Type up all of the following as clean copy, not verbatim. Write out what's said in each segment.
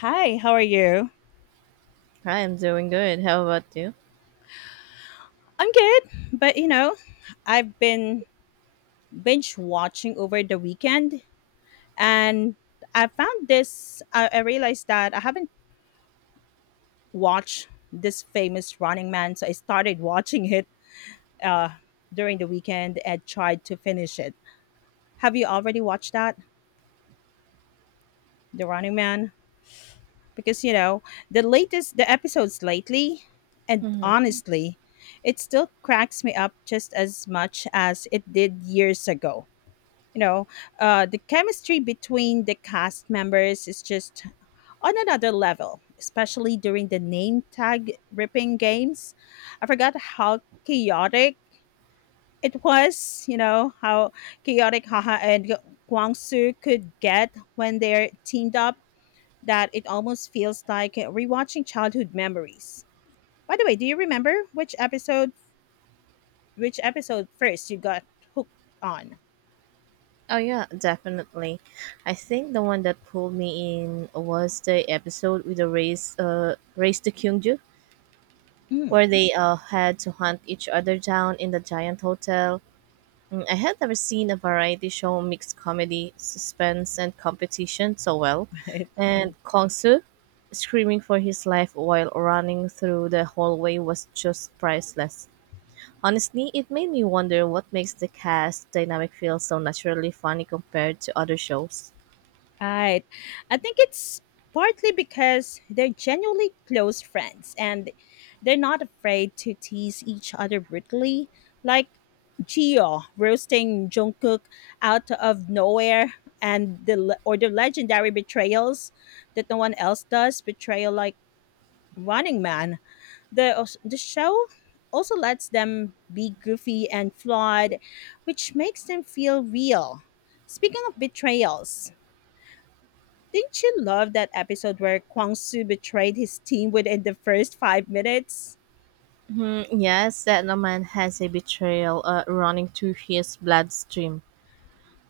Hi, how are you? I am doing good. How about you? I'm good, but you know, I've been binge watching over the weekend and I found this. I realized that I haven't watched this famous Running Man, so I started watching it uh, during the weekend and tried to finish it. Have you already watched that, The Running Man? Because you know, the latest, the episodes lately, and hmm honestly, it still cracks me up just as much as it did years ago. you know the chemistry between the cast members is just on another level, especially during the name tag ripping games. I forgot how chaotic it was, you know, how chaotic Haha and Guangsu could get when they're teamed up, that it almost feels like rewatching childhood memories. By the way, do you remember which episode, which episode first you got hooked on? Oh yeah, definitely. I think the one that pulled me in was the episode with the race, race to Kyungju, Mm. where they had to hunt each other down in the giant hotel. I had never seen a variety show mix comedy, suspense, and competition so well. And Kongsu screaming for his life while running through the hallway was just priceless. Honestly, it made me wonder what makes the cast dynamic feel so naturally funny compared to other shows. Right. I think it's partly because they're genuinely close friends and they're not afraid to tease each other brutally. Like Gio roasting Jungkook out of nowhere, and the le- or the legendary betrayals that no one else does, betrayal like Running Man. The show also lets them be goofy and flawed, which makes them feel real. Speaking of betrayals, didn't you love that episode where Kwang Soo betrayed his team within the first 5 minutes? Yes, that no man has a betrayal running through his bloodstream.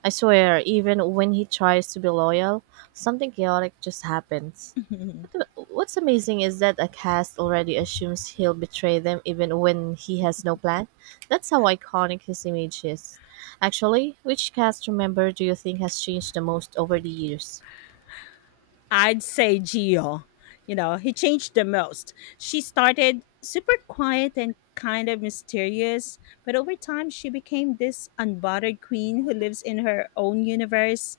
I swear, even when he tries to be loyal, something chaotic just happens. What's amazing is that a cast already assumes he'll betray them even when he has no plan. That's how iconic his image is. Actually, which cast member do you think has changed the most over the years? I'd say Gio. You know, he changed the most. She started super quiet and kind of mysterious, but over time she became this unbothered queen who lives in her own universe.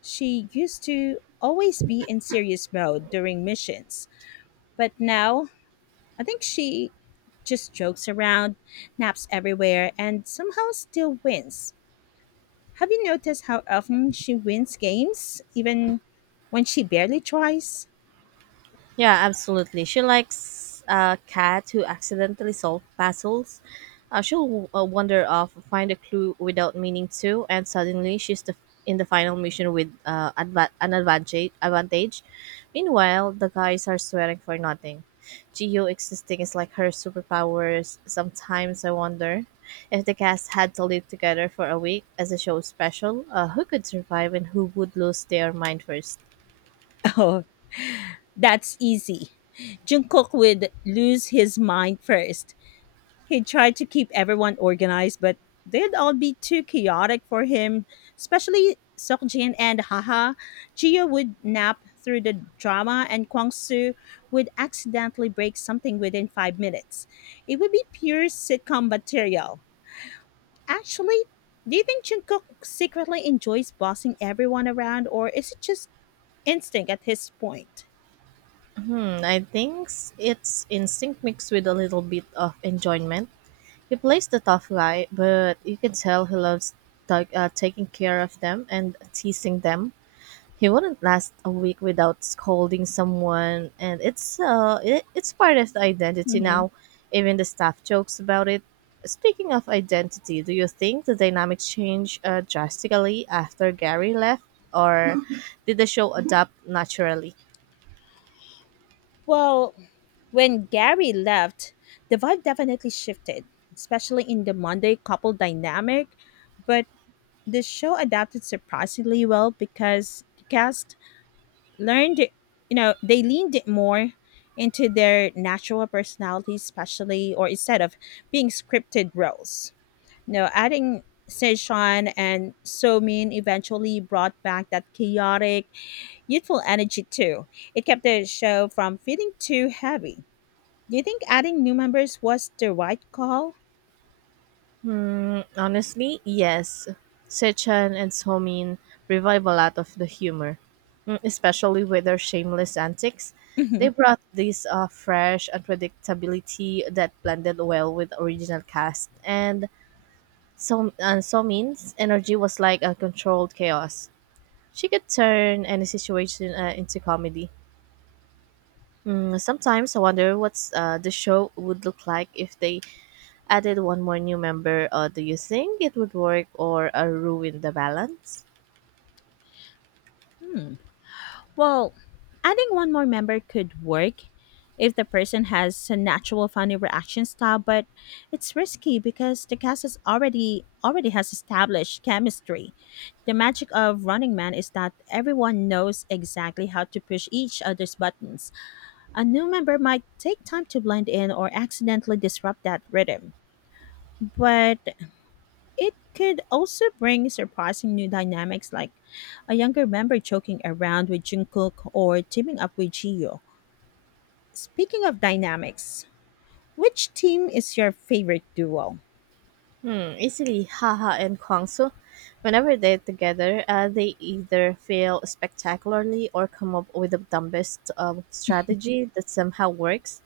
She used to always be in serious mode during missions, but now I think she just jokes around, naps everywhere, and somehow still wins. Have you noticed how often she wins games, even when she barely tries? Yeah, absolutely. She likes a cat who accidentally solves puzzles. She'll wander off, find a clue without meaning to, and suddenly in the final mission with an advantage. Meanwhile, the guys are sweating for nothing. Geo existing is like her superpowers. Sometimes I wonder if the cast had to live together for a week as a show special, who could survive and who would lose their mind first? Oh, that's easy. Jungkook would lose his mind first. He'd try to keep everyone organized, but they'd all be too chaotic for him, especially Seokjin and Haha. Jio would nap through the drama, and Kwangsu would accidentally break something within 5 minutes. It would be pure sitcom material. Actually, do you think Jungkook secretly enjoys bossing everyone around, or is it just instinct at his point? I think it's instinct mixed with a little bit of enjoyment. He plays the tough guy, but you can tell he loves taking care of them and teasing them. He wouldn't last a week without scolding someone, and it's part of the identity Mhm. now. Even the staff jokes about it. Speaking of identity, do you think the dynamic changed drastically after Gary left, or did the show adapt naturally? Well, when Gary left, the vibe definitely shifted, especially in the Monday couple dynamic. But the show adapted surprisingly well because the cast learned, you know, they leaned more into their natural personalities, especially or instead of being scripted roles. You know, adding Seishan and Somin eventually brought back that chaotic, youthful energy too. It kept the show from feeling too heavy. Do you think adding new members was the right call? Honestly, yes. Sechan and Somin revive a lot of the humor, especially with their shameless antics. They Mhm. brought this fresh unpredictability that blended well with original cast, and so and Somin's energy was like a controlled chaos. She could turn any situation into comedy. Sometimes I wonder what's the show would look like if they added one more new member, do you think it would work or ruin the balance? Well, adding one more member could work if the person has a natural funny reaction style, but it's risky because the cast is already has established chemistry. The magic of Running Man is that everyone knows exactly how to push each other's buttons. A new member might take time to blend in or accidentally disrupt that rhythm. But it could also bring surprising new dynamics, like a younger member joking around with Jungkook or teaming up with Jio. Speaking of dynamics, which team is your favorite duo? Easily, Haha and Kwangsu. Whenever they're together, they either fail spectacularly or come up with the dumbest strategy that somehow works.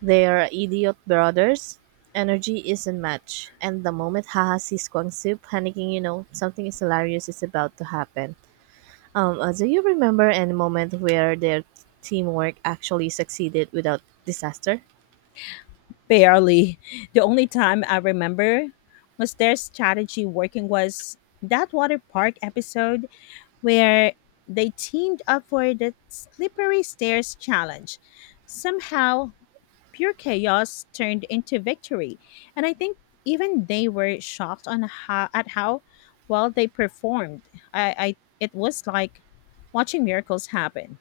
They are idiot brothers. Energy isn't matched, and the moment Haha sees Kwangsu panicking, you know something is hilarious is about to happen. Do you remember any moment where their teamwork actually succeeded without disaster? Barely. The only time I remember was their strategy working was that water park episode where they teamed up for the slippery stairs challenge. Somehow pure chaos turned into victory. And I think even they were shocked on how at how well they performed. I it was like watching miracles happen.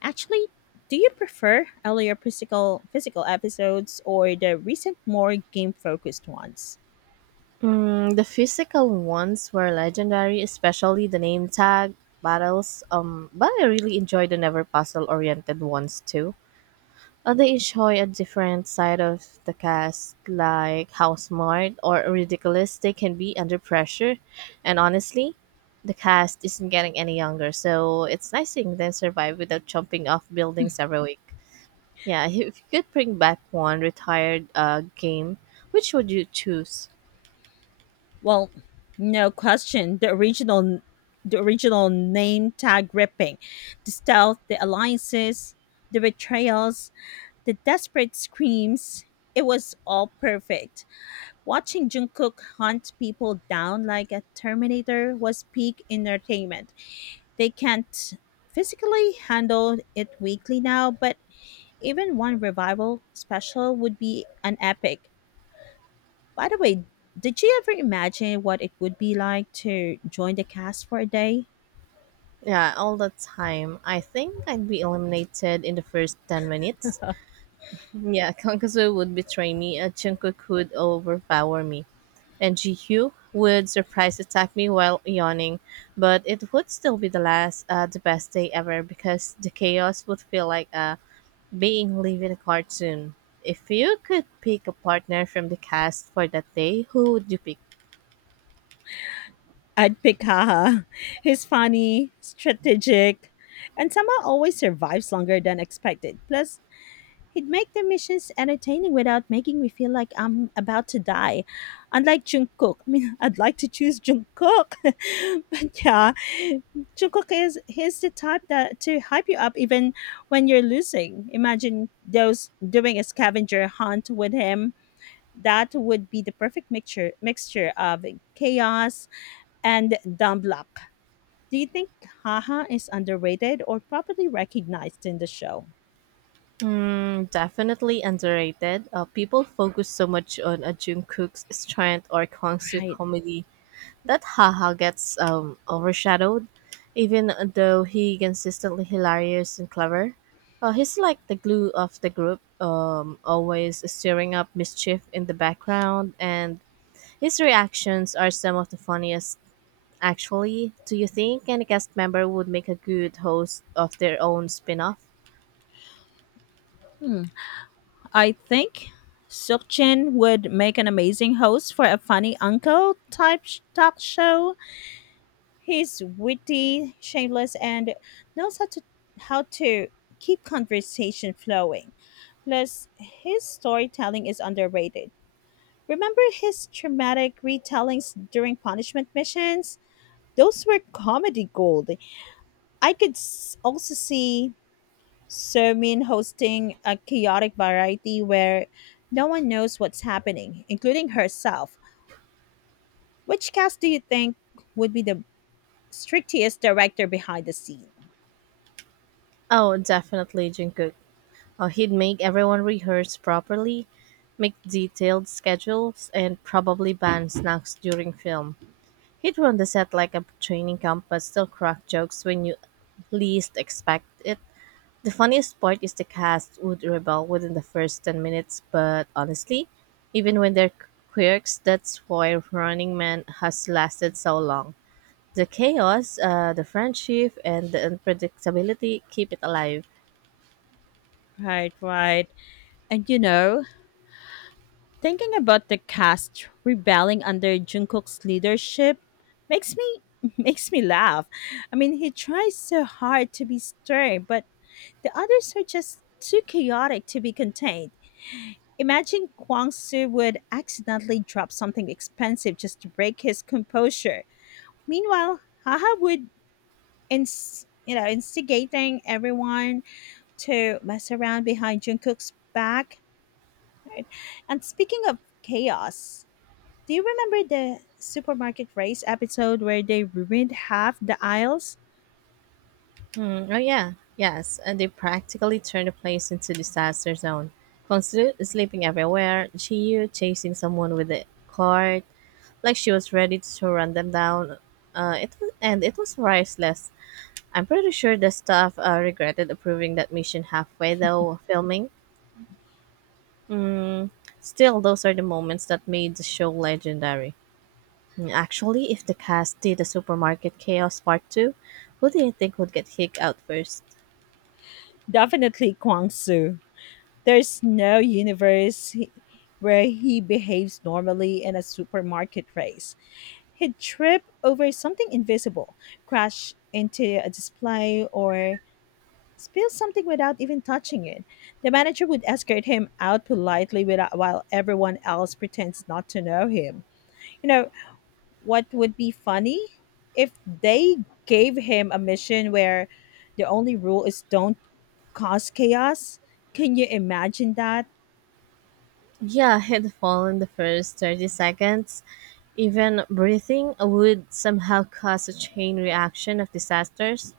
Actually, do you prefer earlier physical episodes or the recent more game focused ones? The physical ones were legendary, especially the name tag battles. But I really enjoyed the never puzzle-oriented ones too. They enjoy a different side of the cast, like how smart or ridiculous they can be under pressure. And honestly, the cast isn't getting any younger, so it's nice seeing them survive without jumping off buildings every week. Yeah, if you could bring back one retired game, which would you choose? Well, no question. The original name tag ripping, the stealth, the alliances, the betrayals, the desperate screams, it was all perfect. Watching Jungkook hunt people down like a Terminator was peak entertainment. They can't physically handle it weekly now, but even one revival special would be an epic. By the way, did you ever imagine what it would be like to join the cast for a day? Yeah, all the time. I think I'd be eliminated in the first 10 minutes. Yeah, Kankazu would betray me, Jungkook would overpower me, and Jihyo would surprise attack me while yawning. But it would still be the best day ever because the chaos would feel like being live in a cartoon. If you could pick a partner from the cast for that day, who would you pick? I'd pick Haha. He's funny, strategic, and somehow always survives longer than expected. Plus, he'd make the missions entertaining without making me feel like I'm about to die. Unlike Jungkook, I mean, I'd like to choose Jungkook, but yeah, Jungkook is he's the type that to hype you up even when you're losing. Imagine those doing a scavenger hunt with him. That would be the perfect mixture of chaos and dumb luck. Do you think Haha is underrated or properly recognized in the show? Definitely underrated. People focus so much on a Jungkook's strength or Kangsu Right. comedy that haha gets overshadowed. Even though he consistently hilarious and clever, he's like the glue of the group, always stirring up mischief in the background, and his reactions are some of the funniest. Actually, do you think any cast member would make a good host of their own spin-off? Hmm. I think Sukchin would make an amazing host for a funny uncle type talk show. He's witty, shameless, and knows how to keep conversation flowing. Plus, his storytelling is underrated. Remember his traumatic retellings during punishment missions? Those were comedy gold. I could also see so mean hosting a chaotic variety where no one knows what's happening, including herself. Which cast do you think would be the strictest director behind the scene? Oh, definitely Jungkook. He'd make everyone rehearse properly, make detailed schedules, and probably ban snacks during film. He'd run the set like a training camp but still crack jokes when you least expect it. The funniest part is the cast would rebel within the first 10 minutes, but honestly, even when they're quirks, that's why Running Man has lasted so long. The chaos, the friendship, and the unpredictability keep it alive. Right, right. And you know, thinking about the cast rebelling under Jungkook's leadership makes me makes me laugh. I mean, he tries so hard to be stern, but the others are just too chaotic to be contained. Imagine Kwangsu would accidentally drop something expensive just to break his composure. Meanwhile, Haha would you know instigating everyone to mess around behind Jungkook's back. Right? And speaking of chaos, do you remember the supermarket race episode where they ruined half the aisles? Oh yeah, yes, and they practically turned the place into disaster zone. Kongsu sleeping everywhere, Chiyu chasing someone with a cart, like she was ready to run them down. It and it was priceless. I'm pretty sure the staff regretted approving that mission halfway though filming. Mm, Still, those are the moments that made the show legendary. Actually, if the cast did a supermarket chaos part two, who do you think would get kicked out first? Definitely Kwangsu. There's no universe where he behaves normally in a supermarket race. He'd trip over something invisible, crash into a display, or spill something without even touching it. The manager would escort him out politely without, while everyone else pretends not to know him. You know, what would be funny? If they gave him a mission where the only rule is don't cause chaos. Can you imagine that? Yeah, he fall in the first 30 seconds. Even breathing would somehow cause a chain reaction of disasters,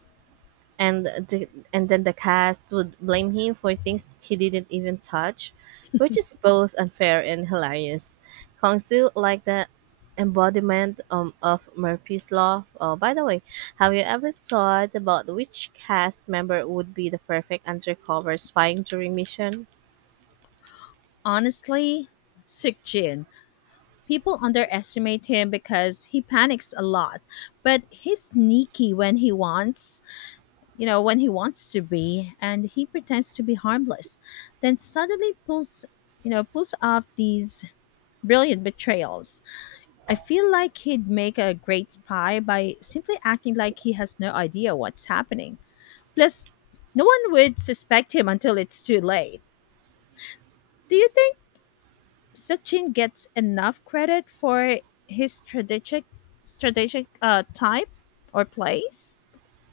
and and then the cast would blame him for things that he didn't even touch, which is both unfair and hilarious. Kongsu, like the embodiment of Murphy's Law. Oh, by the way, have you ever thought about which cast member would be the perfect undercover spying during mission? Honestly, sick. People underestimate him because he panics a lot, but he's sneaky when he wants, you know, when he wants to be, and he pretends to be harmless, then suddenly pulls, you know, pulls off these brilliant betrayals. I feel like he'd make a great spy by simply acting like he has no idea what's happening. Plus, no one would suspect him until it's too late. Do you think? Sukjin gets enough credit for his strategic strategic type or plays.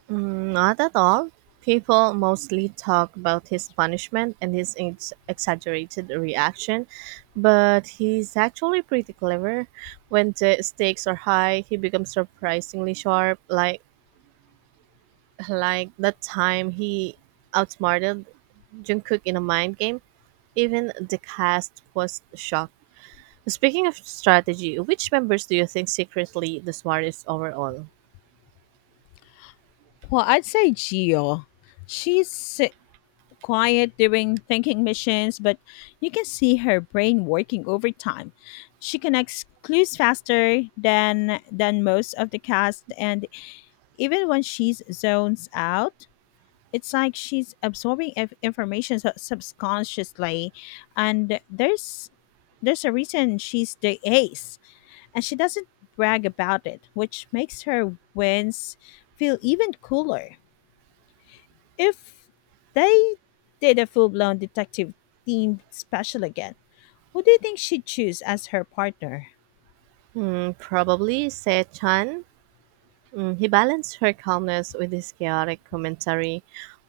Not at all. People mostly talk about his punishment and his exaggerated reaction, but he's actually pretty clever. When the stakes are high, he becomes surprisingly sharp, like that time he outsmarted Jungkook in a mind game. Even the cast was shocked. Speaking of strategy, which members do you think secretly the smartest overall? Well, I'd say Gio. She's si- Quiet during thinking missions, but you can see her brain working overtime. She connects clues faster than most of the cast, and even when she's zones out, it's like she's absorbing information subconsciously, and there's a reason she's the ace, and she doesn't brag about it, which makes her wins feel even cooler. If they did a full blown detective themed special again, who do you think she'd choose as her partner? Probably Se he balanced her calmness with his chaotic commentary,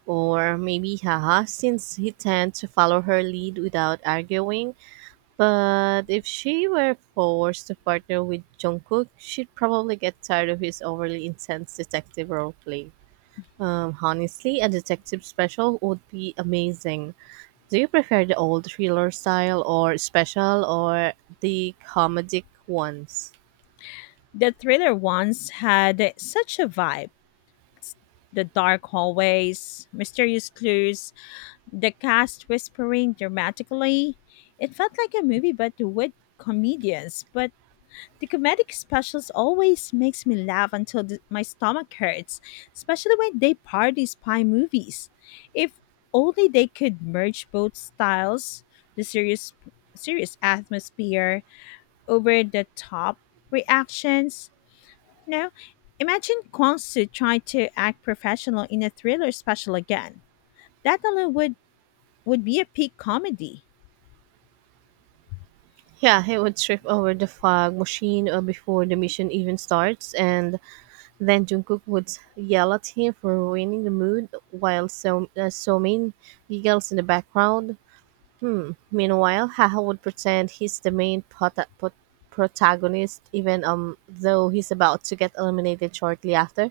or maybe haha, since he tended to follow her lead without arguing. But if she were forced to partner with Jungkook, she'd probably get tired of his overly intense detective roleplay. Honestly, a detective special would be amazing. Do you prefer the old thriller style or special or the comedic ones? The thriller ones had such a vibe. The dark hallways, mysterious clues, the cast whispering dramatically. It felt like a movie, but with comedians. But the comedic specials always makes me laugh until my stomach hurts, especially when they parody spy movies. If only they could merge both styles, the serious atmosphere, over the top reactions. You imagine Kwang Soo trying to act professional in a thriller special again. That alone would be a peak comedy. Yeah, he would trip over the fog machine before the mission even starts, and then Jungkook would yell at him for ruining the mood, while Somin giggles in the background. Hmm. Meanwhile, Haha would pretend he's the main protagonist, even though he's about to get eliminated shortly after.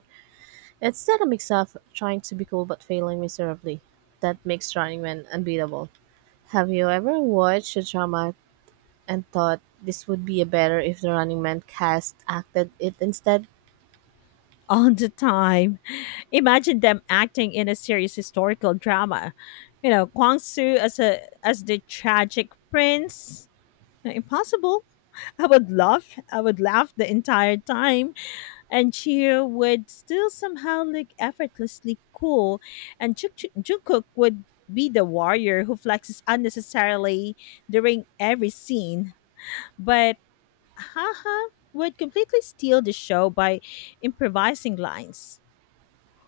Instead of mix of trying to be cool but failing miserably, that makes Running Man unbeatable. Have you ever watched a drama and thought this would be a better if the Running Man cast acted it instead. All the time. Imagine them acting in a serious historical drama. You know, Kwang Su as a as the tragic prince. Impossible. I would laugh. I would laugh the entire time, and Chiyo would still somehow look effortlessly cool, and Jungkook would be the warrior who flexes unnecessarily during every scene. But Haha would completely steal the show by improvising lines.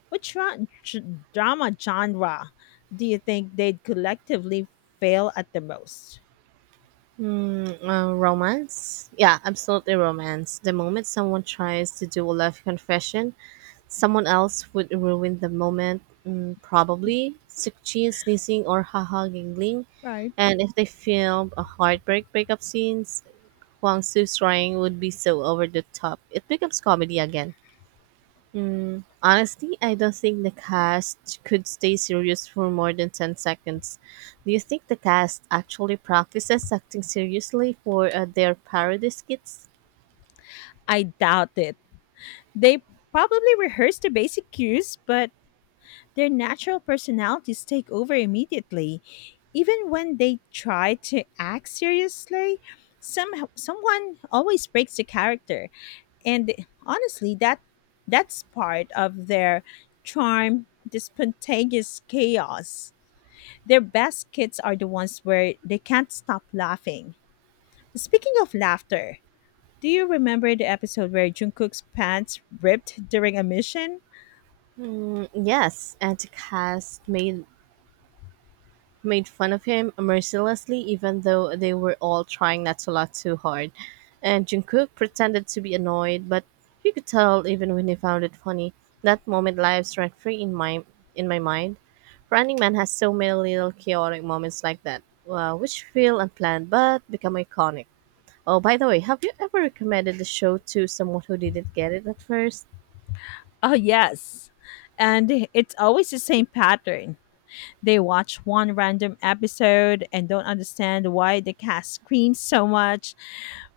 Which ra- j- drama genre do you think they'd collectively fail at the most? Romance? Yeah, absolutely romance. The moment someone tries to do a love confession, someone else would ruin the moment. Probably Sukchin sneezing or haha giggling. Right. And if they film a heartbreak breakup scenes, Huang Su's crying would be so over the top. It becomes comedy again. Honestly, I don't think the cast could stay serious for more than 10 seconds. Do you think the cast actually practices acting seriously for their parody skits? I doubt it. They probably rehearse the basic cues, but their natural personalities take over immediately. Even when they try to act seriously, some someone always breaks the character. And honestly, that's part of their charm, the spontaneous chaos. Their best skits are the ones where they can't stop laughing. Speaking of laughter, do you remember the episode where Jungkook's pants ripped during a mission? Yes, and the cast made fun of him mercilessly even though they were all trying not to laugh too hard. And Jungkook pretended to be annoyed, but you could tell even when he found it funny. That moment lives rent free in my mind. Running Man has so many little chaotic moments like that, which feel unplanned but become iconic. Oh, by the way, have you ever recommended the show to someone who didn't get it at first? Oh yes, and it's always the same pattern. They watch one random episode and don't understand why the cast screams so much.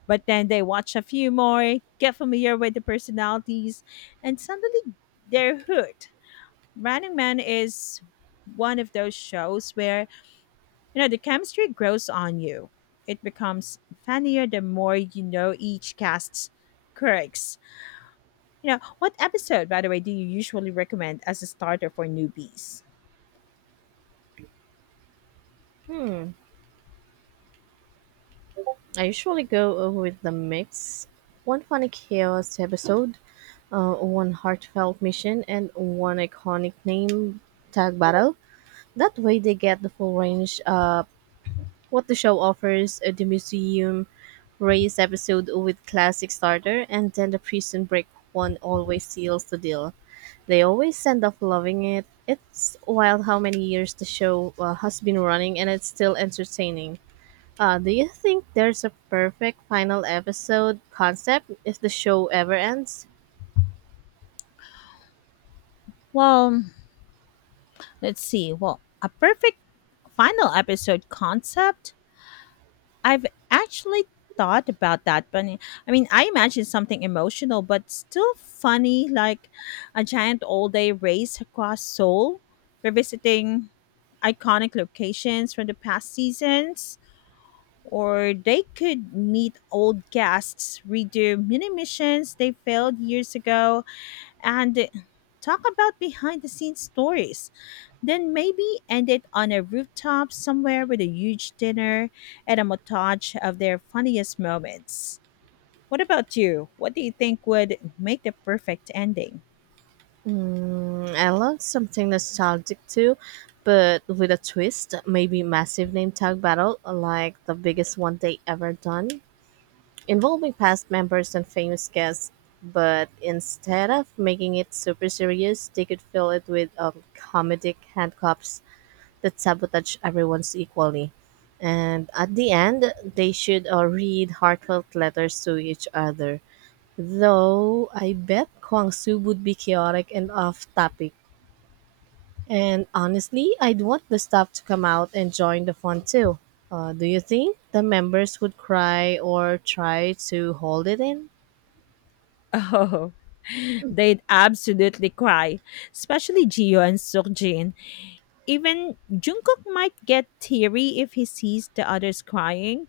But then they watch a few more, get familiar with the personalities, and suddenly they're hooked. Running Man is one of those shows where, you know, the chemistry grows on you. It becomes funnier the more you know each cast's quirks. You know, what episode, by the way, do you usually recommend as a starter for newbies? Hmm, I usually go over with the mix. One funny chaos episode one heartfelt mission and one iconic name tag battle. That way, they get the full range. What the show offers: the museum race episode with classic starter, and then the prison break one always seals the deal. They always end up loving it. It's wild how many years the show has been running, and it's still entertaining. Do you think there's a perfect final episode concept if the show ever ends? Well, let's see. Well, a perfect final episode concept, I've actually thought about that, but I mean, I imagine something emotional but still funny, like a giant all-day race across Seoul, revisiting iconic locations from the past seasons. Or they could meet old guests, redo mini missions they failed years ago, and talk about behind the scenes stories. Then maybe end it on a rooftop somewhere with a huge dinner and a montage of their funniest moments. What about you? What do you think would make the perfect ending? I love something nostalgic too, but with a twist. Maybe massive name tag battle, like the biggest one they ever done, involving past members and famous guests. But instead of making it super serious, they could fill it with comedic handcuffs that sabotage everyone's equally. And at the end, they should read heartfelt letters to each other. Though I bet Kwang Su would be chaotic and off topic. And honestly, I'd want the staff to come out and join the fun too. Do you think the members would cry or try to hold it in? Oh, they'd absolutely cry, especially Gio and Sukjin. Even Jungkook might get teary if he sees the others crying.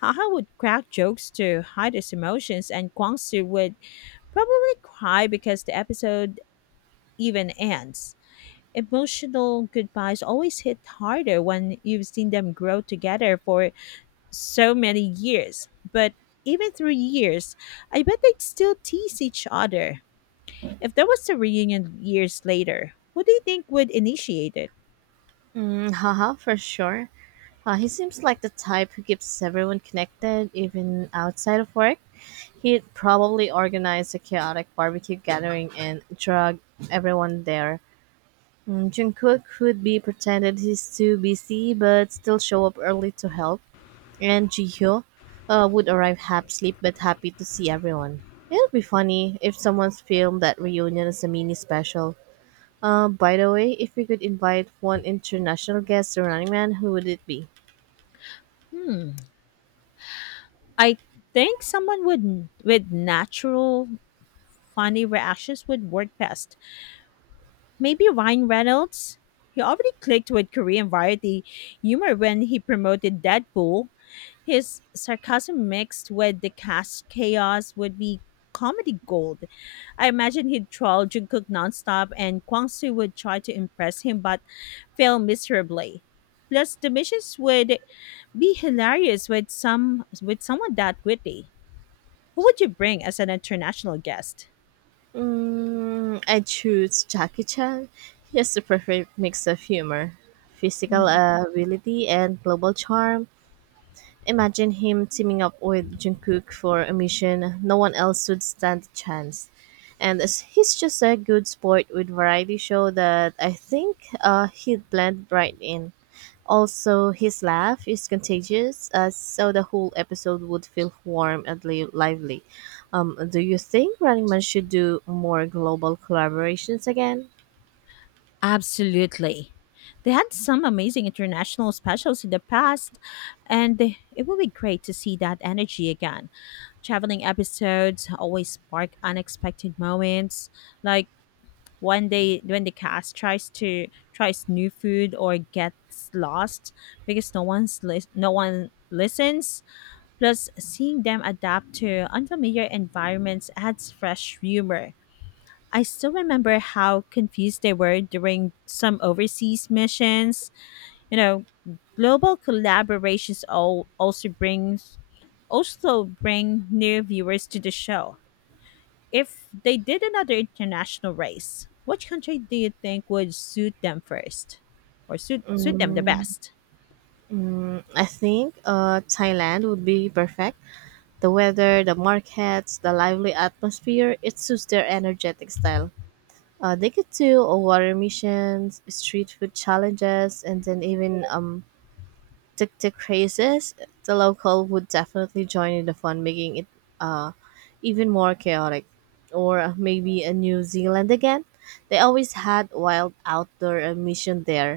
Haha would crack jokes to hide his emotions, and Kwangsu would probably cry because the episode even ends. Emotional goodbyes always hit harder when you've seen them grow together for so many years. But even through years, I bet they'd still tease each other. If there was a reunion years later, what do you think would initiate it? Haha, for sure. He seems like the type who keeps everyone connected, even outside of work. He'd probably organize a chaotic barbecue gathering and drag everyone there. Jungkook would be pretended he's too busy but still show up early to help. And Jihyo would arrive half asleep but happy to see everyone. It'll be funny if someone's filmed that reunion as a mini special. By the way, if we could invite one international guest to Running Man, who would it be? Hmm. I think someone would with natural funny reactions would work best. Maybe Ryan Reynolds? He already clicked with Korean variety humor when he promoted Deadpool. His sarcasm mixed with the cast chaos would be comedy gold. I imagine he'd troll Jungkook nonstop and Kwangsu would try to impress him but fail miserably. Plus, the missions would be hilarious with someone that witty. Who would you bring as an international guest? I choose Jackie Chan. He has the perfect mix of humor, physical Hmm. Ability, and global charm. Imagine him teaming up with Jungkook for a mission no one else would stand a chance. And as he's just a good sport with variety show that I think he'd blend right in. Also, his laugh is contagious, so the whole episode would feel warm and lively. Do you think Running Man should do more global collaborations again? Absolutely. They had some amazing international specials in the past, and it would be great to see that energy again. Traveling episodes always spark unexpected moments, like one day when the cast tries new food or gets lost because no one listens. Plus, seeing them adapt to unfamiliar environments adds fresh humor. I still remember how confused they were during some overseas missions. You know, global collaborations all also brings also bring new viewers to the show. If they did another international race, which country do you think would suit them first or suit them the Mm, best? I think Thailand would be perfect. The weather, the markets, the lively atmosphere, it suits their energetic style. They could do water missions, street food challenges, and then even tic tic races. The local would definitely join in the fun, making it uh, even more chaotic. Or maybe a New Zealand again. They always had wild outdoor mission there.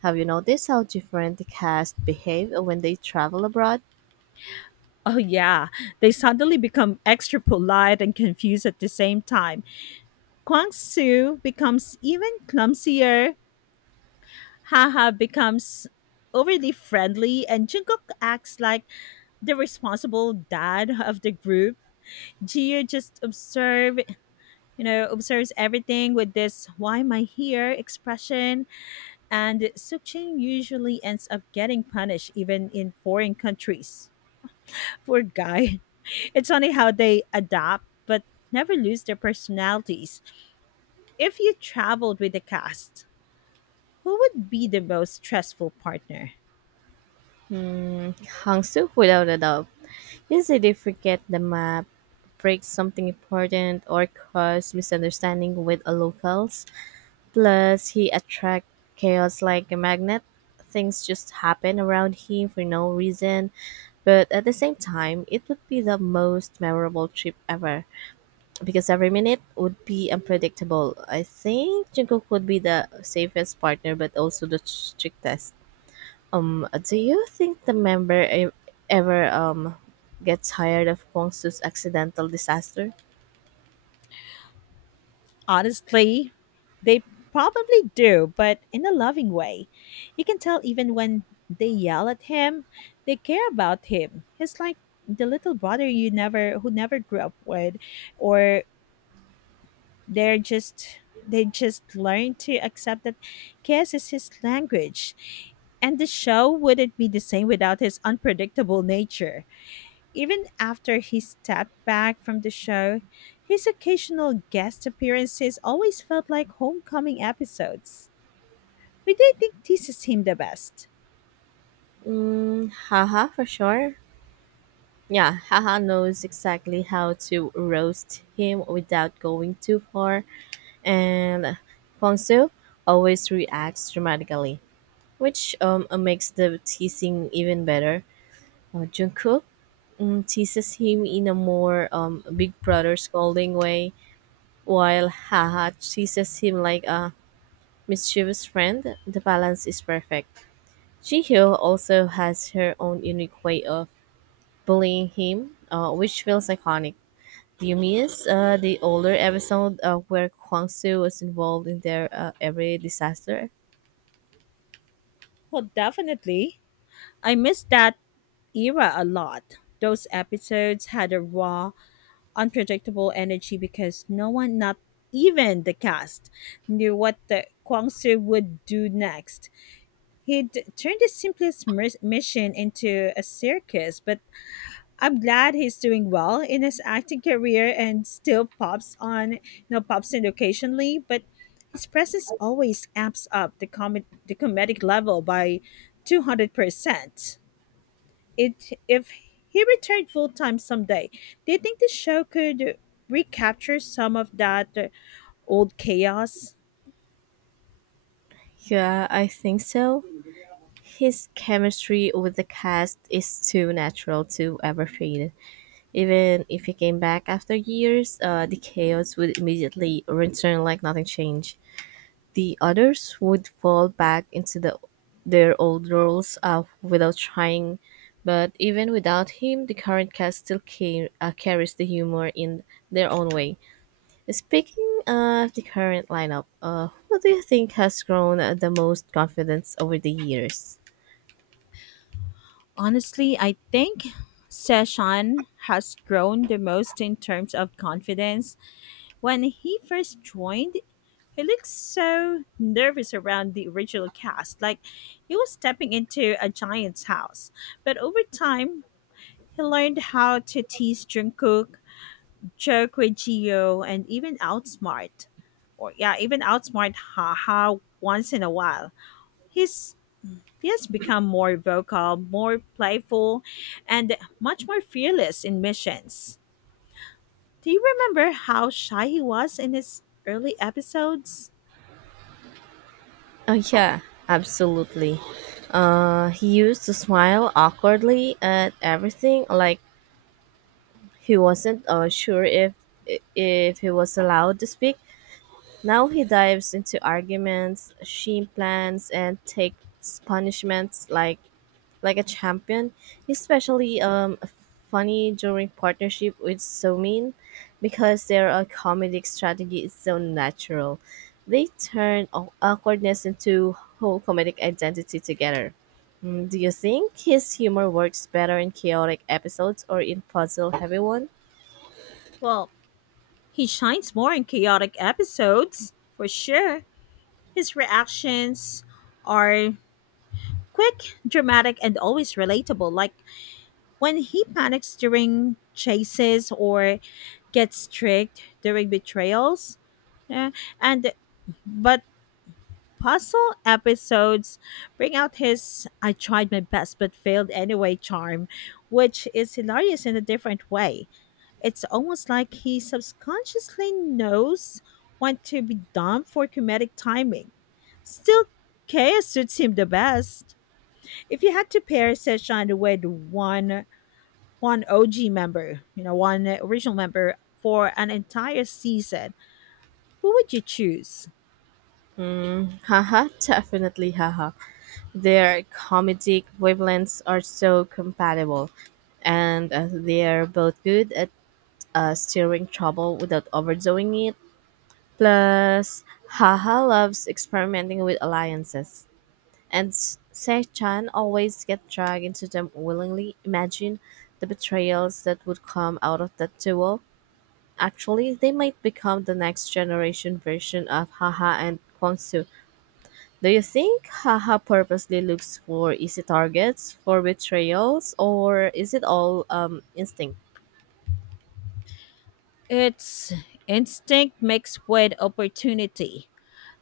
Have you noticed how different the cast behave when they travel abroad? Oh yeah, they suddenly become extra polite and confused at the same time. Kwang Su becomes even clumsier. Haha becomes overly friendly, and Jungkook acts like the responsible dad of the group. Jiu just observe, you know, observes everything with this "Why am I here?" expression, and Sukjin usually ends up getting punished even in foreign countries. Poor guy. It's funny how they adapt but never lose their personalities. If you traveled with the cast, who would be the most stressful partner? Hangzhou, without a doubt. Easily forget the map, break something important, or cause misunderstanding with a locals. Plus, he attract chaos like a magnet. Things just happen around him for no reason. But at the same time, it would be the most memorable trip ever because every minute would be unpredictable. I think Jungkook would be the safest partner, but also the strictest. Do you think the member ever gets tired of Kwangsu's accidental disaster? Honestly, they probably do, but in a loving way. You can tell even when they yell at him, they care about him. He's like the little brother you never who never grew up with, or they're just they just learn to accept that chaos is his language, and the show wouldn't be the same without his unpredictable nature. Even after he stepped back from the show, his occasional guest appearances always felt like homecoming episodes. Who do you think teases him the best? Mm, haha, for sure. Yeah, haha knows exactly how to roast him without going too far, and Kwangsu always reacts dramatically, which makes the teasing even better. Jungkook teases him in a more big brother scolding way, while Haha teases him like a mischievous friend, the balance is perfect. Jihyo also has her own unique way of bullying him, which feels iconic. Do you miss the older episode where Kwangsu was involved in their every disaster? Well, definitely I miss that era a lot. Those episodes had a raw, unpredictable energy because no one, not even the cast, knew what the Kwangsu would do next. He'd turned the mission into a circus, but I'm glad he's doing well in his acting career and still pops on, pops in occasionally, but his presence always amps up the comedic level by 200% it if he returned full time someday. Do you think the show could recapture some of that old chaos? Yeah, I think so. His chemistry with the cast is too natural to ever fade. Even if he came back after years, the chaos would immediately return like nothing changed. The others would fall back into their old roles without trying, but even without him, the current cast still carries the humor in their own way. Speaking of the current lineup, who do you think has grown the most confidence over the years? Honestly, I think Session has grown the most in terms of confidence. When he first joined, he looked so nervous around the original cast, like he was stepping into a giant's house. But over time, he learned how to tease Jungkook, Cherokee Geo, and even outsmart Haha once in a while. He's he has become more vocal, more playful, and much more fearless in missions. Do you remember how shy he was in his early episodes? Oh, yeah, absolutely. He used to smile awkwardly at everything, like he wasn't sure if he was allowed to speak. Now he dives into arguments, she plans and takes punishments like a champion. He's especially funny during partnership with Somin because their comedic strategy is so natural. They turn awkwardness into whole comedic identity together. Do you think his humor works better in chaotic episodes or in puzzle heavy one? Well, he shines more in chaotic episodes, for sure. His reactions are quick, dramatic, and always relatable, like when he panics during chases or gets tricked during betrayals, eh, and but puzzle episodes bring out his "I tried my best but failed anyway" charm, which is hilarious in a different way. It's almost like he subconsciously knows when to be dumb for comedic timing. Still, chaos suits him the best. If you had to pair Seshan with one OG member, you know, one original member for an entire season, who would you choose? Haha, definitely haha. Their comedic wavelengths are so compatible, and they're both good at steering trouble without overdoing it. Plus, Haha loves experimenting with alliances, and Se-chan always gets dragged into them willingly. Imagine the betrayals that would come out of that duel. Actually, they might become the next generation version of Haha and Kwangsu. Do you think Haha purposely looks for easy targets for betrayals, or is it all instinct? It's instinct mixed with opportunity.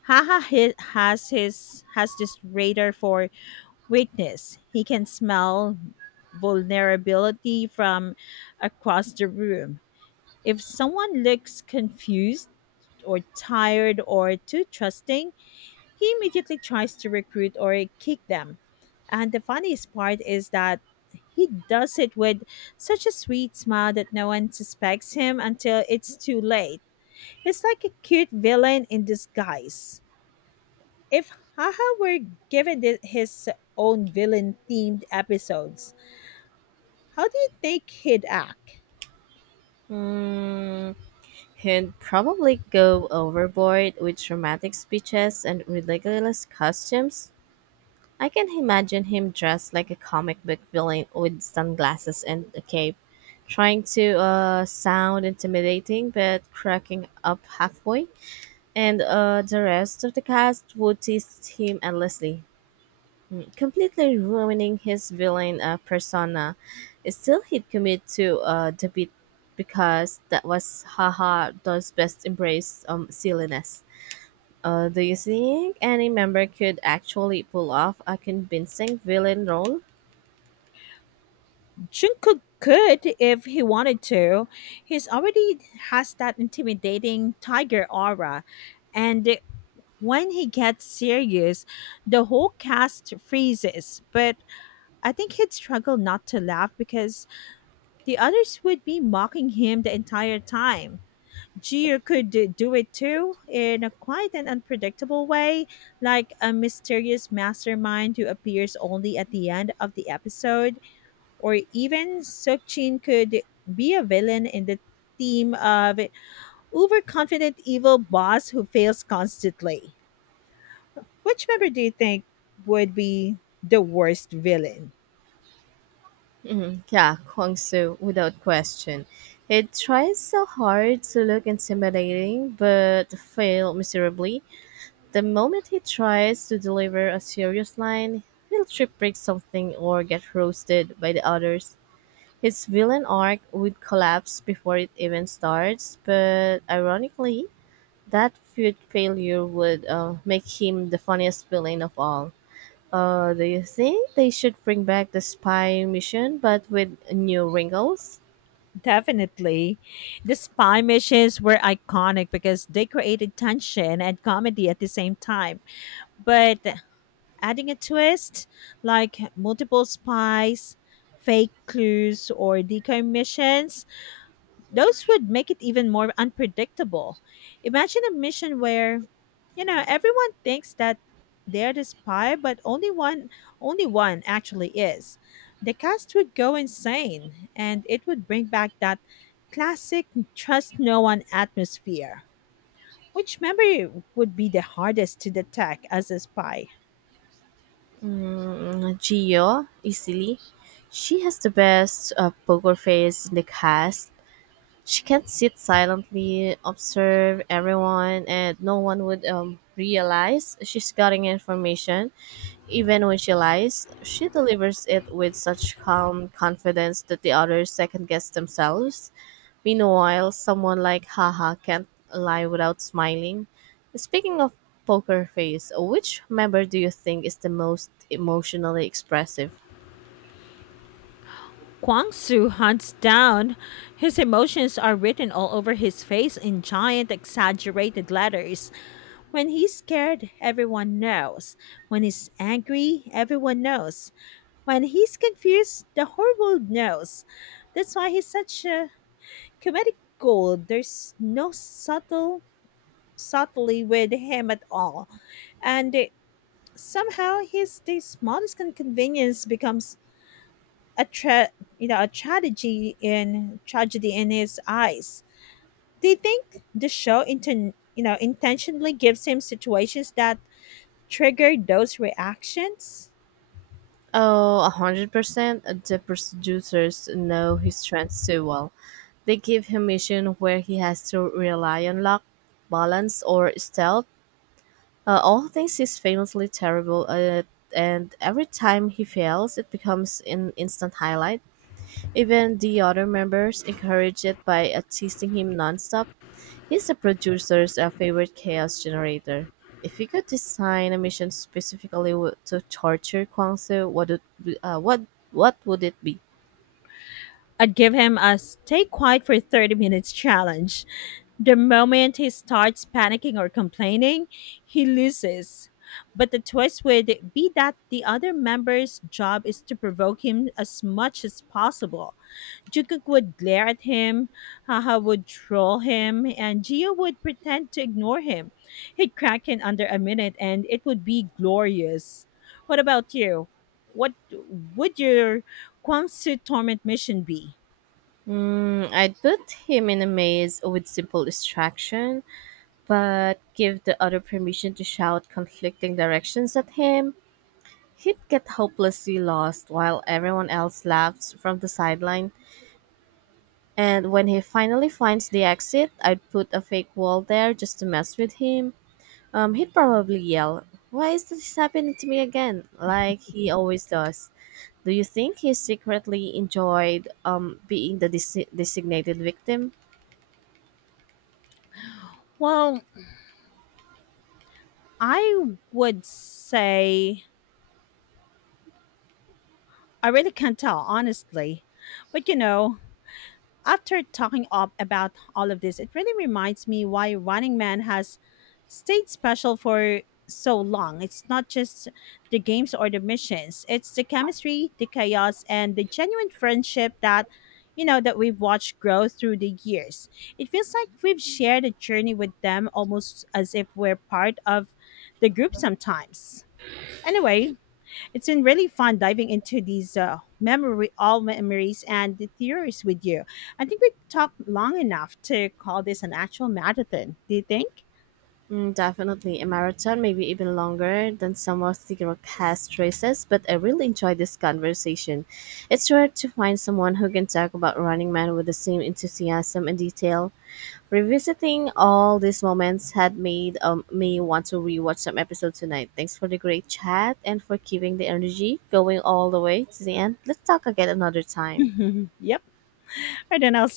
Haha has this radar for weakness. He can smell vulnerability from across the room. If someone looks confused, or tired or too trusting, he immediately tries to recruit or kick them. And the funniest part is that he does it with such a sweet smile that no one suspects him until it's too late. It's like a cute villain in disguise. If Haha were given his own villain themed episodes, how do you think he'd act? Hmm, he'd probably go overboard with dramatic speeches and ridiculous costumes. I can imagine him dressed like a comic book villain with sunglasses and a cape, trying to sound intimidating but cracking up halfway, and the rest of the cast would tease him endlessly, completely ruining his villain persona. Still, he'd commit to the beat because that was haha does best, embrace silliness. Do you think any member could actually pull off a convincing villain role? Jungkook could if he wanted to. He's already has that intimidating tiger aura, and when he gets serious, the whole cast freezes. But I think he'd struggle not to laugh because the others would be mocking him the entire time. Jir could do it too in a quite an unpredictable way, like a mysterious mastermind who appears only at the end of the episode, or even Sukchin could be a villain in the team of overconfident evil boss who fails constantly. Which member do you think would be the worst villain? Mhm. Yeah, Kwang Soo, without question. He tries so hard to look intimidating but fail miserably. The moment he tries to deliver a serious line, he'll trip-break something or get roasted by the others. His villain arc would collapse before it even starts, but ironically, that feud failure would make him the funniest villain of all. Do you think they should bring back the spy mission but with new wrinkles? Definitely. The spy missions were iconic because they created tension and comedy at the same time. But adding a twist like multiple spies, fake clues, or decoy missions. Those would make it even more unpredictable. Imagine a mission where, you know, everyone thinks that they're the spy, but only one actually is. The cast would go insane and it would bring back that classic trust no one atmosphere. Which memory would be the hardest to detect as a spy? Mm, Gio, easily. She has the best poker face in the cast. She can sit silently, observe everyone, and no one would realize she's getting information. Even when she lies, she delivers it with such calm confidence that the others second guess themselves. Meanwhile, someone like Haha can't lie without smiling. Speaking of poker face, which member do you think is the most emotionally expressive? Kwang Su hunts down. His emotions are written all over his face in giant, exaggerated letters. When he's scared, everyone knows. When he's angry, everyone knows. When he's confused, the whole world knows. That's why he's such a comedic gold. There's no subtlety with him at all. And somehow his the smallest inconvenience becomes a tra- a tragedy in his eyes. Do you think the show intentionally gives him situations that trigger those reactions? Oh, 100%. The producers know his strengths too well. They give him mission where he has to rely on luck, balance, or stealth. All things he's famously terrible at, and every time he fails, it becomes an instant highlight. Even the other members encourage it by teasing him nonstop. He's the producer's favorite chaos generator. If you could design a mission specifically to torture Kwangsu, what what would it be? I'd give him a "stay quiet for 30 minutes" challenge. The moment he starts panicking or complaining, he loses. But the twist would be that the other member's job is to provoke him as much as possible. Jukuk would glare at him, Haha would troll him, and Gio would pretend to ignore him. He'd crack in under a minute, and it would be glorious. What about you? What would your Kwangsu torment mission be? Hmm, I'd put him in a maze with simple distraction, but give the other permission to shout conflicting directions at him. He'd get hopelessly lost while everyone else laughs from the sideline. And when he finally finds the exit, I'd put a fake wall there just to mess with him. He'd probably yell, "Why is this happening to me again?" like he always does. Do you think he secretly enjoyed being the designated victim? Well, I would say I really can't tell, honestly. But you know, after talking up about all of this, it really reminds me why Running Man has stayed special for so long. It's not just the games or the missions, it's the chemistry, the chaos, and the genuine friendship that, you know, that we've watched grow through the years. It feels like we've shared a journey with them almost as if we're part of the group sometimes. Anyway, it's been really fun diving into these memory, all memories, and the theories with you. I think we talked long enough to call this an actual marathon. Do you think? Mm, definitely a marathon, maybe even longer than some of the cast races, but I really enjoyed this conversation. It's rare to find someone who can talk about Running Man with the same enthusiasm and detail. Revisiting all these moments had made me want to rewatch some episodes tonight. Thanks for the great chat and for keeping the energy going all the way to the end. Let's talk again another time. Yep. I don't know.